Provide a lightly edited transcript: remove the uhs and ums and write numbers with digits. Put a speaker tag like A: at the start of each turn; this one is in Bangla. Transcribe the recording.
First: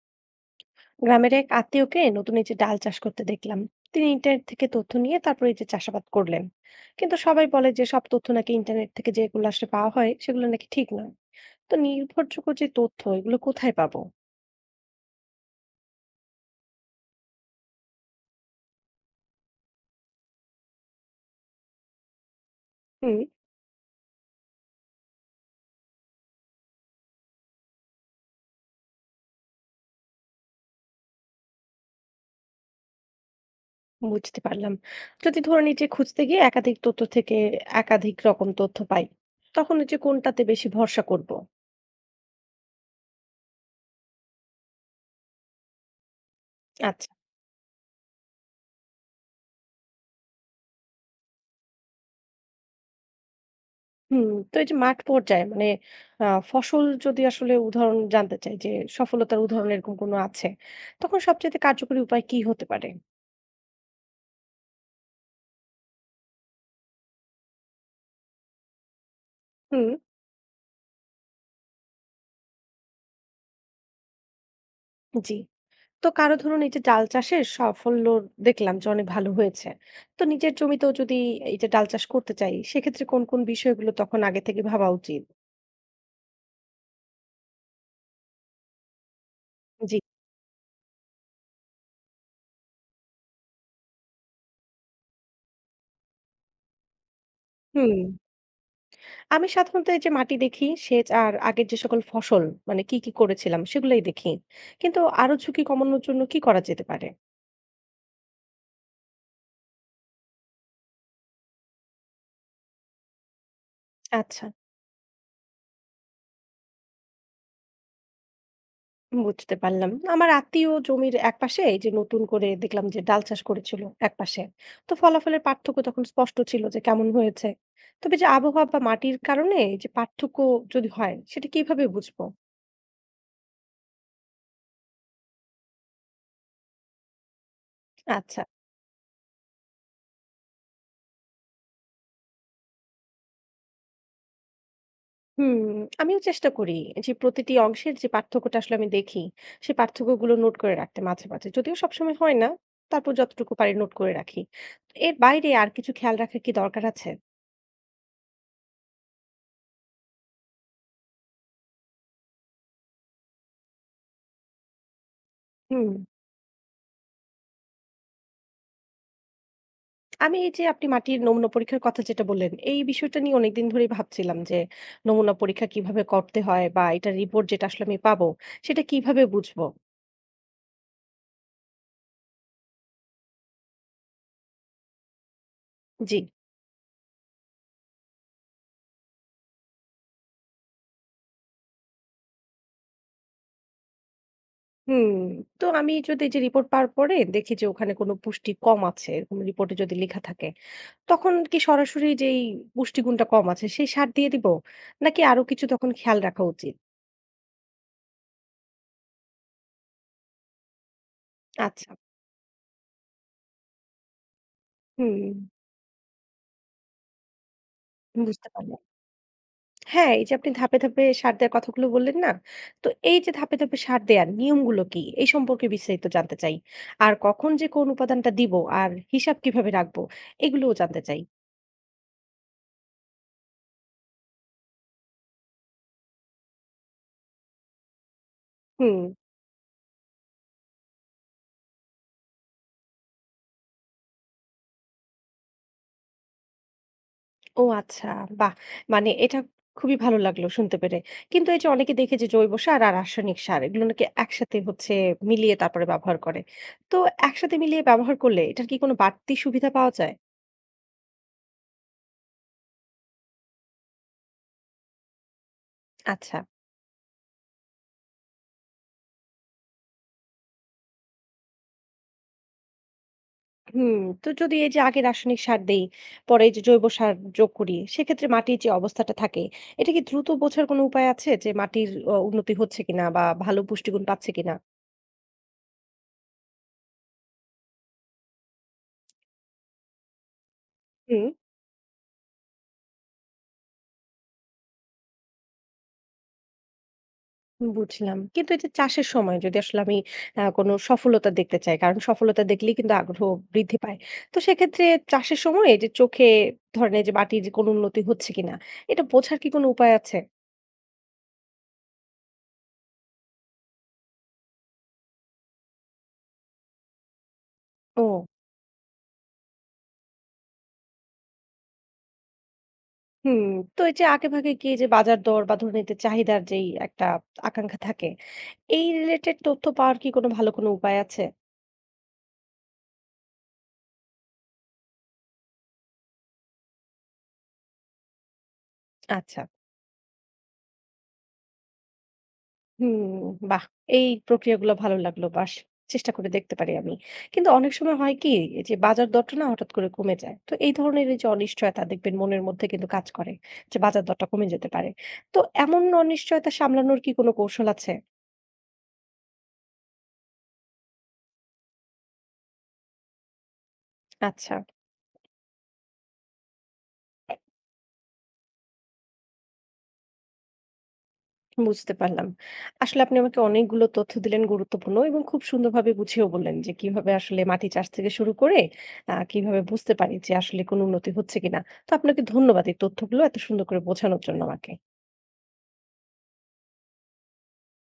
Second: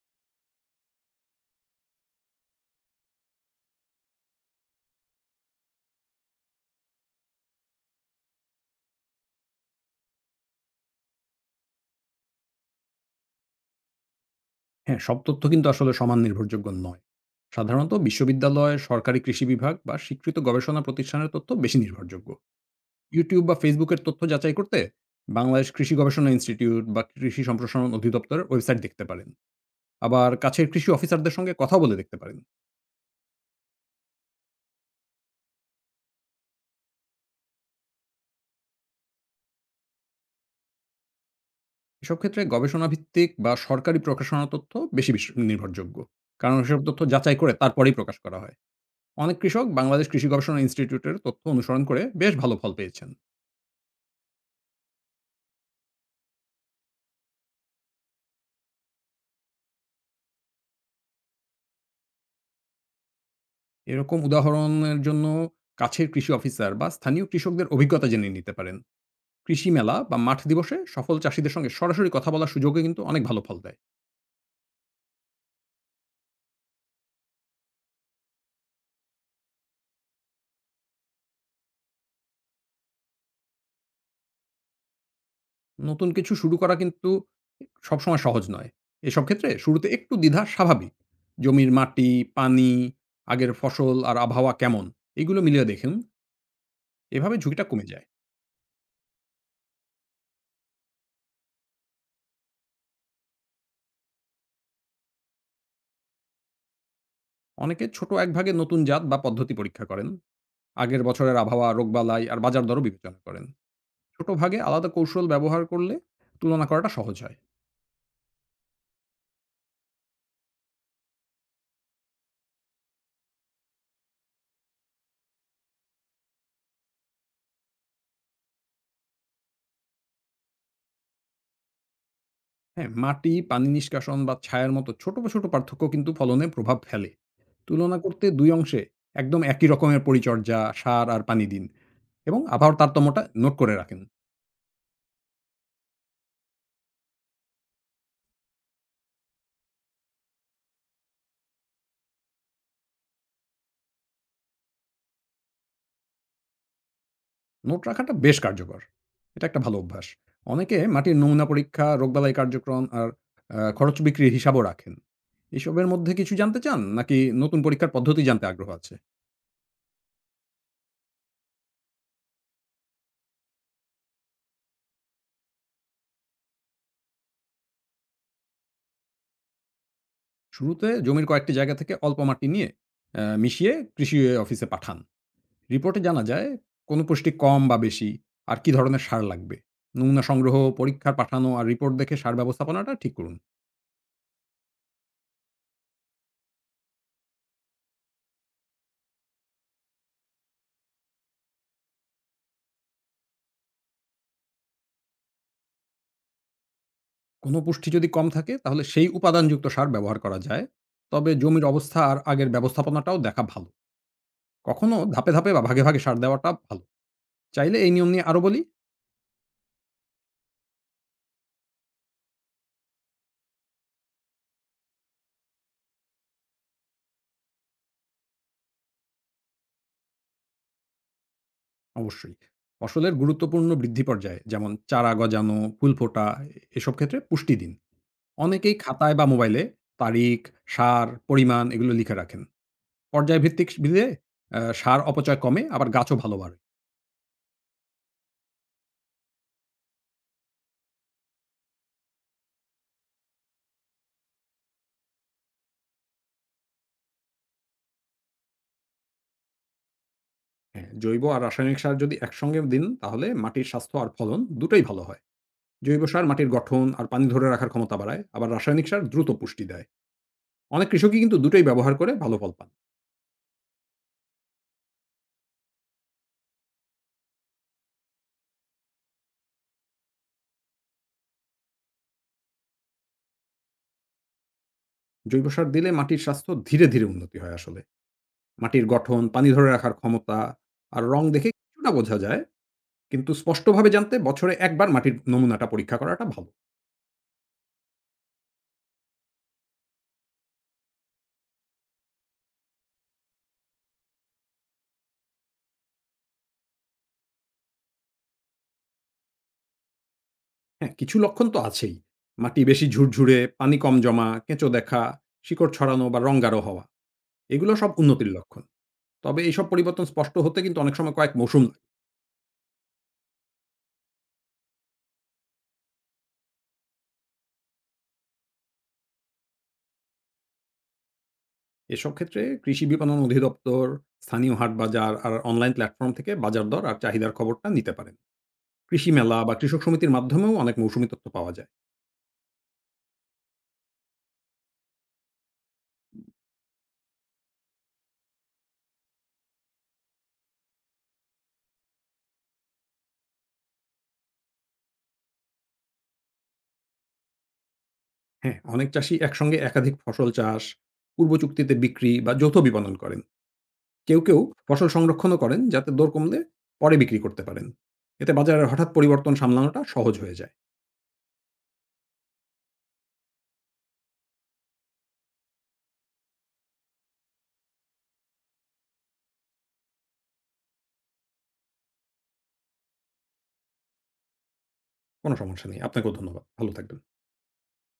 A: গ্রামের এক আত্মীয়কে নতুন এই যে ডাল চাষ করতে দেখলাম। তিনি ইন্টারনেট থেকে তথ্য নিয়ে তারপর এই যে চাষাবাদ করলেন। কিন্তু সবাই বলে যে সব তথ্য নাকি ইন্টারনেট থেকে যেগুলো আসলে পাওয়া হয় সেগুলো নাকি ঠিক নয়। তো নির্ভরযোগ্য যে তথ্য এগুলো কোথায় পাবো?
B: হ্যাঁ, সব তথ্য কিন্তু আসলে সমান নির্ভরযোগ্য নয়। সাধারণত বিশ্ববিদ্যালয়, সরকারি কৃষি বিভাগ বা স্বীকৃত গবেষণা প্রতিষ্ঠানের তথ্য বেশি নির্ভরযোগ্য।
A: হুম।
B: YouTube বা Facebook এর তথ্য যাচাই করতে বাংলাদেশ কৃষি গবেষণা ইনস্টিটিউট বা কৃষি সম্প্রসারণ অধিদপ্তরের ওয়েবসাইট দেখতে পারেন। আবার কাছের কৃষি অফিসারদের সঙ্গে কথা বলে দেখতে পারেন।
A: বুঝতে পারলাম। যদি ধরুন এই যে খুঁজতে গিয়ে একাধিক তথ্য থেকে একাধিক রকম তথ্য পাই, তখন এই যে কোনটাতে বেশি ভরসা করব?
B: এসব ক্ষেত্রে গবেষণা ভিত্তিক বা সরকারি প্রকাশনা তথ্য বেশি নির্ভরযোগ্য। কারণ এসব তথ্য
A: আচ্ছা।
B: যাচাই করে তারপরেই প্রকাশ করা হয়। অনেক কৃষক বাংলাদেশ কৃষি গবেষণা ইনস্টিটিউটের তথ্য অনুসরণ করে বেশ ভালো ফল পেয়েছেন।
A: হুম, তো এই যে মাঠ পর্যায়ে মানে আ ফসল যদি আসলে উদাহরণ জানতে চাই যে সফলতার উদাহরণ এরকম কোনো আছে, তখন সবচাইতে কার্যকরী উপায় কি হতে পারে?
B: এরকম উদাহরণের জন্য কাছের কৃষি অফিসার বা স্থানীয় কৃষকদের অভিজ্ঞতা জেনে নিতে পারেন। কৃষি
A: হুম।
B: মেলা বা মাঠ দিবসে সফল চাষীদের সঙ্গে সরাসরি কথা বলার সুযোগে কিন্তু অনেক ভালো ফল দেয়।
A: জি। তো কারো ধরুন এই যে ডাল চাষের সাফল্য দেখলাম যে অনেক ভালো হয়েছে। তো নিজের জমিতেও যদি এই যে ডাল চাষ করতে চাই, সেক্ষেত্রে কোন, কোন বিষয়গুলো তখন আগে থেকে ভাবা উচিত?
B: নতুন কিছু শুরু করা কিন্তু সবসময় সহজ নয়। এসব ক্ষেত্রে শুরুতে
A: জি।
B: একটু দ্বিধা স্বাভাবিক। জমির মাটি, পানি, আগের ফসল আর আবহাওয়া কেমন এগুলো মিলিয়ে দেখুন। এভাবে ঝুঁকিটা কমে
A: হুম।
B: যায়।
A: আমি সাধারণত এই যে মাটি দেখি, সেচ আর আগের যে সকল ফসল মানে কি, কি করেছিলাম সেগুলাই দেখি। কিন্তু আরো ঝুঁকি কমানোর জন্য কি করা যেতে পারে?
B: অনেকে ছোট এক ভাগে নতুন জাত বা পদ্ধতি পরীক্ষা করেন। আগের বছরের আবহাওয়া, রোগবালাই আর বাজার দরও বিবেচনা করেন। ছোট
A: আচ্ছা।
B: ভাগে আলাদা কৌশল ব্যবহার করলে তুলনা করাটা সহজ হয়।
A: বুঝতে পারলাম। আমার আত্মীয় জমির একপাশে এই যে নতুন করে দেখলাম যে ডাল চাষ করেছিল একপাশে। তো ফলাফলের পার্থক্য তখন স্পষ্ট ছিল যে কেমন হয়েছে। তবে যে আবহাওয়া বা মাটির কারণে যে পার্থক্য যদি হয় সেটা কিভাবে বুঝবো?
B: হ্যাঁ? মাটি, পানি নিষ্কাশন বা ছায়ার মতো ছোট, ছোট পার্থক্য কিন্তু ফলনে প্রভাব ফেলে। তুলনা করতে
A: আচ্ছা।
B: ২ অংশে একদম একই রকমের পরিচর্যা, সার আর পানি দিন এবং আবহাওয়ার তারতম্যটা নোট করে রাখেন।
A: হুম, আমিও চেষ্টা করি যে প্রতিটি অংশের যে পার্থক্যটা আসলে আমি দেখি সেই পার্থক্যগুলো নোট করে রাখতে মাঝে মাঝে। যদিও সবসময় হয় না, তারপর যতটুকু পারি নোট করে রাখি। এর বাইরে আর কিছু খেয়াল রাখা কি দরকার আছে?
B: নোট রাখাটা বেশ কার্যকর। এটা একটা ভালো অভ্যাস। অনেকে মাটির নমুনা পরীক্ষা, রোগবালাই কার্যক্রম আর খরচ বিক্রির হিসাবও রাখেন। এসবের
A: হুম।
B: মধ্যে কিছু জানতে চান নাকি নতুন পরীক্ষার পদ্ধতি জানতে আগ্রহ আছে?
A: আমি এই যে আপনি মাটির নমুনা পরীক্ষার কথা যেটা বললেন, এই বিষয়টা নিয়ে অনেকদিন ধরেই ভাবছিলাম যে নমুনা পরীক্ষা কিভাবে করতে হয় বা এটার রিপোর্ট যেটা আসলে আমি পাবো, সেটা কিভাবে বুঝবো?
B: শুরুতে জমির কয়েকটি জায়গা থেকে অল্প মাটি নিয়ে মিশিয়ে কৃষি অফিসে পাঠান। রিপোর্টে
A: জি।
B: জানা যায় কোন পুষ্টি কম বা বেশি আর কি ধরনের সার লাগবে। নমুনা সংগ্রহ, পরীক্ষার পাঠানো আর রিপোর্ট দেখে সার ব্যবস্থাপনাটা ঠিক করুন।
A: হুম, তো আমি যদি এই যে রিপোর্ট পাওয়ার পরে দেখি যে ওখানে কোনো পুষ্টি কম আছে, এরকম রিপোর্টে যদি লেখা থাকে, তখন কি সরাসরি যেই পুষ্টিগুণটা কম আছে সেই সার দিয়ে দিব? নাকি আরো কিছু তখন খেয়াল রাখা উচিত?
B: কোনো পুষ্টি যদি কম থাকে তাহলে সেই উপাদানযুক্ত সার ব্যবহার করা যায়, তবে জমির
A: আচ্ছা।
B: অবস্থা আর আগের ব্যবস্থাপনাটাও দেখা ভালো। কখনো
A: হুম,
B: ধাপে ধাপে বা ভাগে ভাগে সার দেওয়াটা ভালো। চাইলে এই নিয়ম নিয়ে আরও
A: বুঝতে
B: বলি।
A: পারলাম। হ্যাঁ, এই যে আপনি ধাপে, ধাপে সার দেওয়ার কথাগুলো বললেন না? তো এই যে ধাপে, ধাপে সার দেওয়ার নিয়মগুলো কি? এই সম্পর্কে বিস্তারিত জানতে চাই। আর কখন যে কোন উপাদানটা দিব আর হিসাব কিভাবে রাখবো এগুলোও জানতে চাই।
B: অবশ্যই ফসলের গুরুত্বপূর্ণ বৃদ্ধি পর্যায়ে যেমন চারা গজানো, ফুল ফোটা এসব ক্ষেত্রে পুষ্টি দিন। অনেকেই
A: হুম।
B: খাতায় বা মোবাইলে তারিখ, সার, পরিমাণ এগুলো লিখে রাখেন। পর্যায়ভিত্তিক দিলে সার অপচয় কমে আবার গাছও ভালো বাড়ে।
A: ও আচ্ছা, বাহ! মানে এটা খুবই ভালো লাগলো শুনতে পেরে। কিন্তু এই যে অনেকে দেখে যে জৈব সার আর রাসায়নিক সার এগুলো নাকি একসাথে হচ্ছে মিলিয়ে তারপরে ব্যবহার করে। তো একসাথে মিলিয়ে ব্যবহার করলে এটার কি কোনো বাড়তি সুবিধা পাওয়া যায়?
B: হ্যাঁ, জৈব আর রাসায়নিক সার যদি একসঙ্গে দিন তাহলে মাটির স্বাস্থ্য আর ফলন দুটোই ভালো হয়। জৈব সার
A: আচ্ছা।
B: মাটির গঠন আর পানি ধরে রাখার ক্ষমতা বাড়ায়, আবার রাসায়নিক সার দ্রুত পুষ্টি দেয়। অনেক কৃষকই কিন্তু দুটোই ব্যবহার করে ভালো ফল পান।
A: হুম, তো যদি এই যে আগে রাসায়নিক সার দেই, পরে এই যে জৈব সার যোগ করি, সেক্ষেত্রে মাটির যে অবস্থাটা থাকে, এটা কি দ্রুত বোঝার কোনো উপায় আছে যে মাটির উন্নতি হচ্ছে কিনা বা ভালো পুষ্টিগুণ পাচ্ছে কিনা?
B: জৈব সার দিলে মাটির স্বাস্থ্য ধীরে, ধীরে উন্নতি হয় আসলে। মাটির গঠন, পানি ধরে রাখার ক্ষমতা আর রং
A: হুম,
B: দেখে কিছুটা বোঝা যায়। কিন্তু স্পষ্টভাবে জানতে বছরে একবার মাটির নমুনাটা পরীক্ষা করাটা ভালো।
A: বুঝলাম। কিন্তু এই যে চাষের সময় যদি আসলে আমি কোনো সফলতা দেখতে চাই, কারণ সফলতা দেখলেই কিন্তু আগ্রহ বৃদ্ধি পায়। তো সেক্ষেত্রে চাষের সময় এই যে চোখে ধরেন এই যে মাটির কোনো উন্নতি হচ্ছে কিনা, এটা বোঝার কি কোনো উপায় আছে?
B: হ্যাঁ, কিছু লক্ষণ তো আছেই। মাটি বেশি ঝুরঝুরে, পানি কম জমা, কেঁচো দেখা, শিকড় ছড়ানো বা রং গাঢ় হওয়া। এগুলো সব
A: ও।
B: উন্নতির লক্ষণ। তবে এইসব পরিবর্তন স্পষ্ট হতে কিন্তু অনেক সময় কয়েক মৌসুম লাগে।
A: হুম, তো এই যে আগেভাগে গিয়ে যে বাজার দর বা ধরে নিতে চাহিদার যেই একটা আকাঙ্ক্ষা থাকে, এই রিলেটেড তথ্য পাওয়ার কি কোনো ভালো কোনো উপায় আছে?
B: এসব ক্ষেত্রে কৃষি বিপণন অধিদপ্তর, স্থানীয় হাট বাজার আর অনলাইন প্ল্যাটফর্ম থেকে বাজার দর আর চাহিদার খবরটা নিতে পারেন। কৃষি মেলা
A: আচ্ছা,
B: বা কৃষক সমিতির মাধ্যমেও অনেক মৌসুমি তথ্য পাওয়া যায়।
A: হুম, বাহ! এই প্রক্রিয়াগুলো ভালো লাগলো। বাস চেষ্টা করে দেখতে পারি আমি। কিন্তু অনেক সময় হয় কি এই যে বাজার দরটা না হঠাৎ করে কমে যায়। তো এই ধরনের এই যে অনিশ্চয়তা দেখবেন মনের মধ্যে কিন্তু কাজ করে যে বাজার দরটা কমে যেতে পারে। তো এমন অনিশ্চয়তা সামলানোর কি কোনো কৌশল আছে?
B: হ্যাঁ, অনেক চাষি একসঙ্গে একাধিক ফসল চাষ, পূর্ব চুক্তিতে বিক্রি বা যৌথ বিপণন করেন। কেউ, কেউ
A: আচ্ছা।
B: ফসল সংরক্ষণও করেন যাতে দর কমলে পরে বিক্রি করতে পারেন। এতে বাজারের হঠাৎ পরিবর্তন সামলানোটা সহজ হয়ে যায়।
A: বুঝতে পারলাম। আসলে আপনি আমাকে অনেকগুলো তথ্য দিলেন গুরুত্বপূর্ণ এবং খুব সুন্দরভাবে গুছিয়েও বললেন যে কিভাবে আসলে মাটি চাষ থেকে শুরু করে কিভাবে বুঝতে পারি যে আসলে কোনো উন্নতি হচ্ছে কিনা। তো আপনাকে ধন্যবাদ এই তথ্যগুলো এত সুন্দর করে বোঝানোর জন্য আমাকে।
B: কোনো সমস্যা নেই। আপনাকেও ধন্যবাদ। ভালো থাকবেন।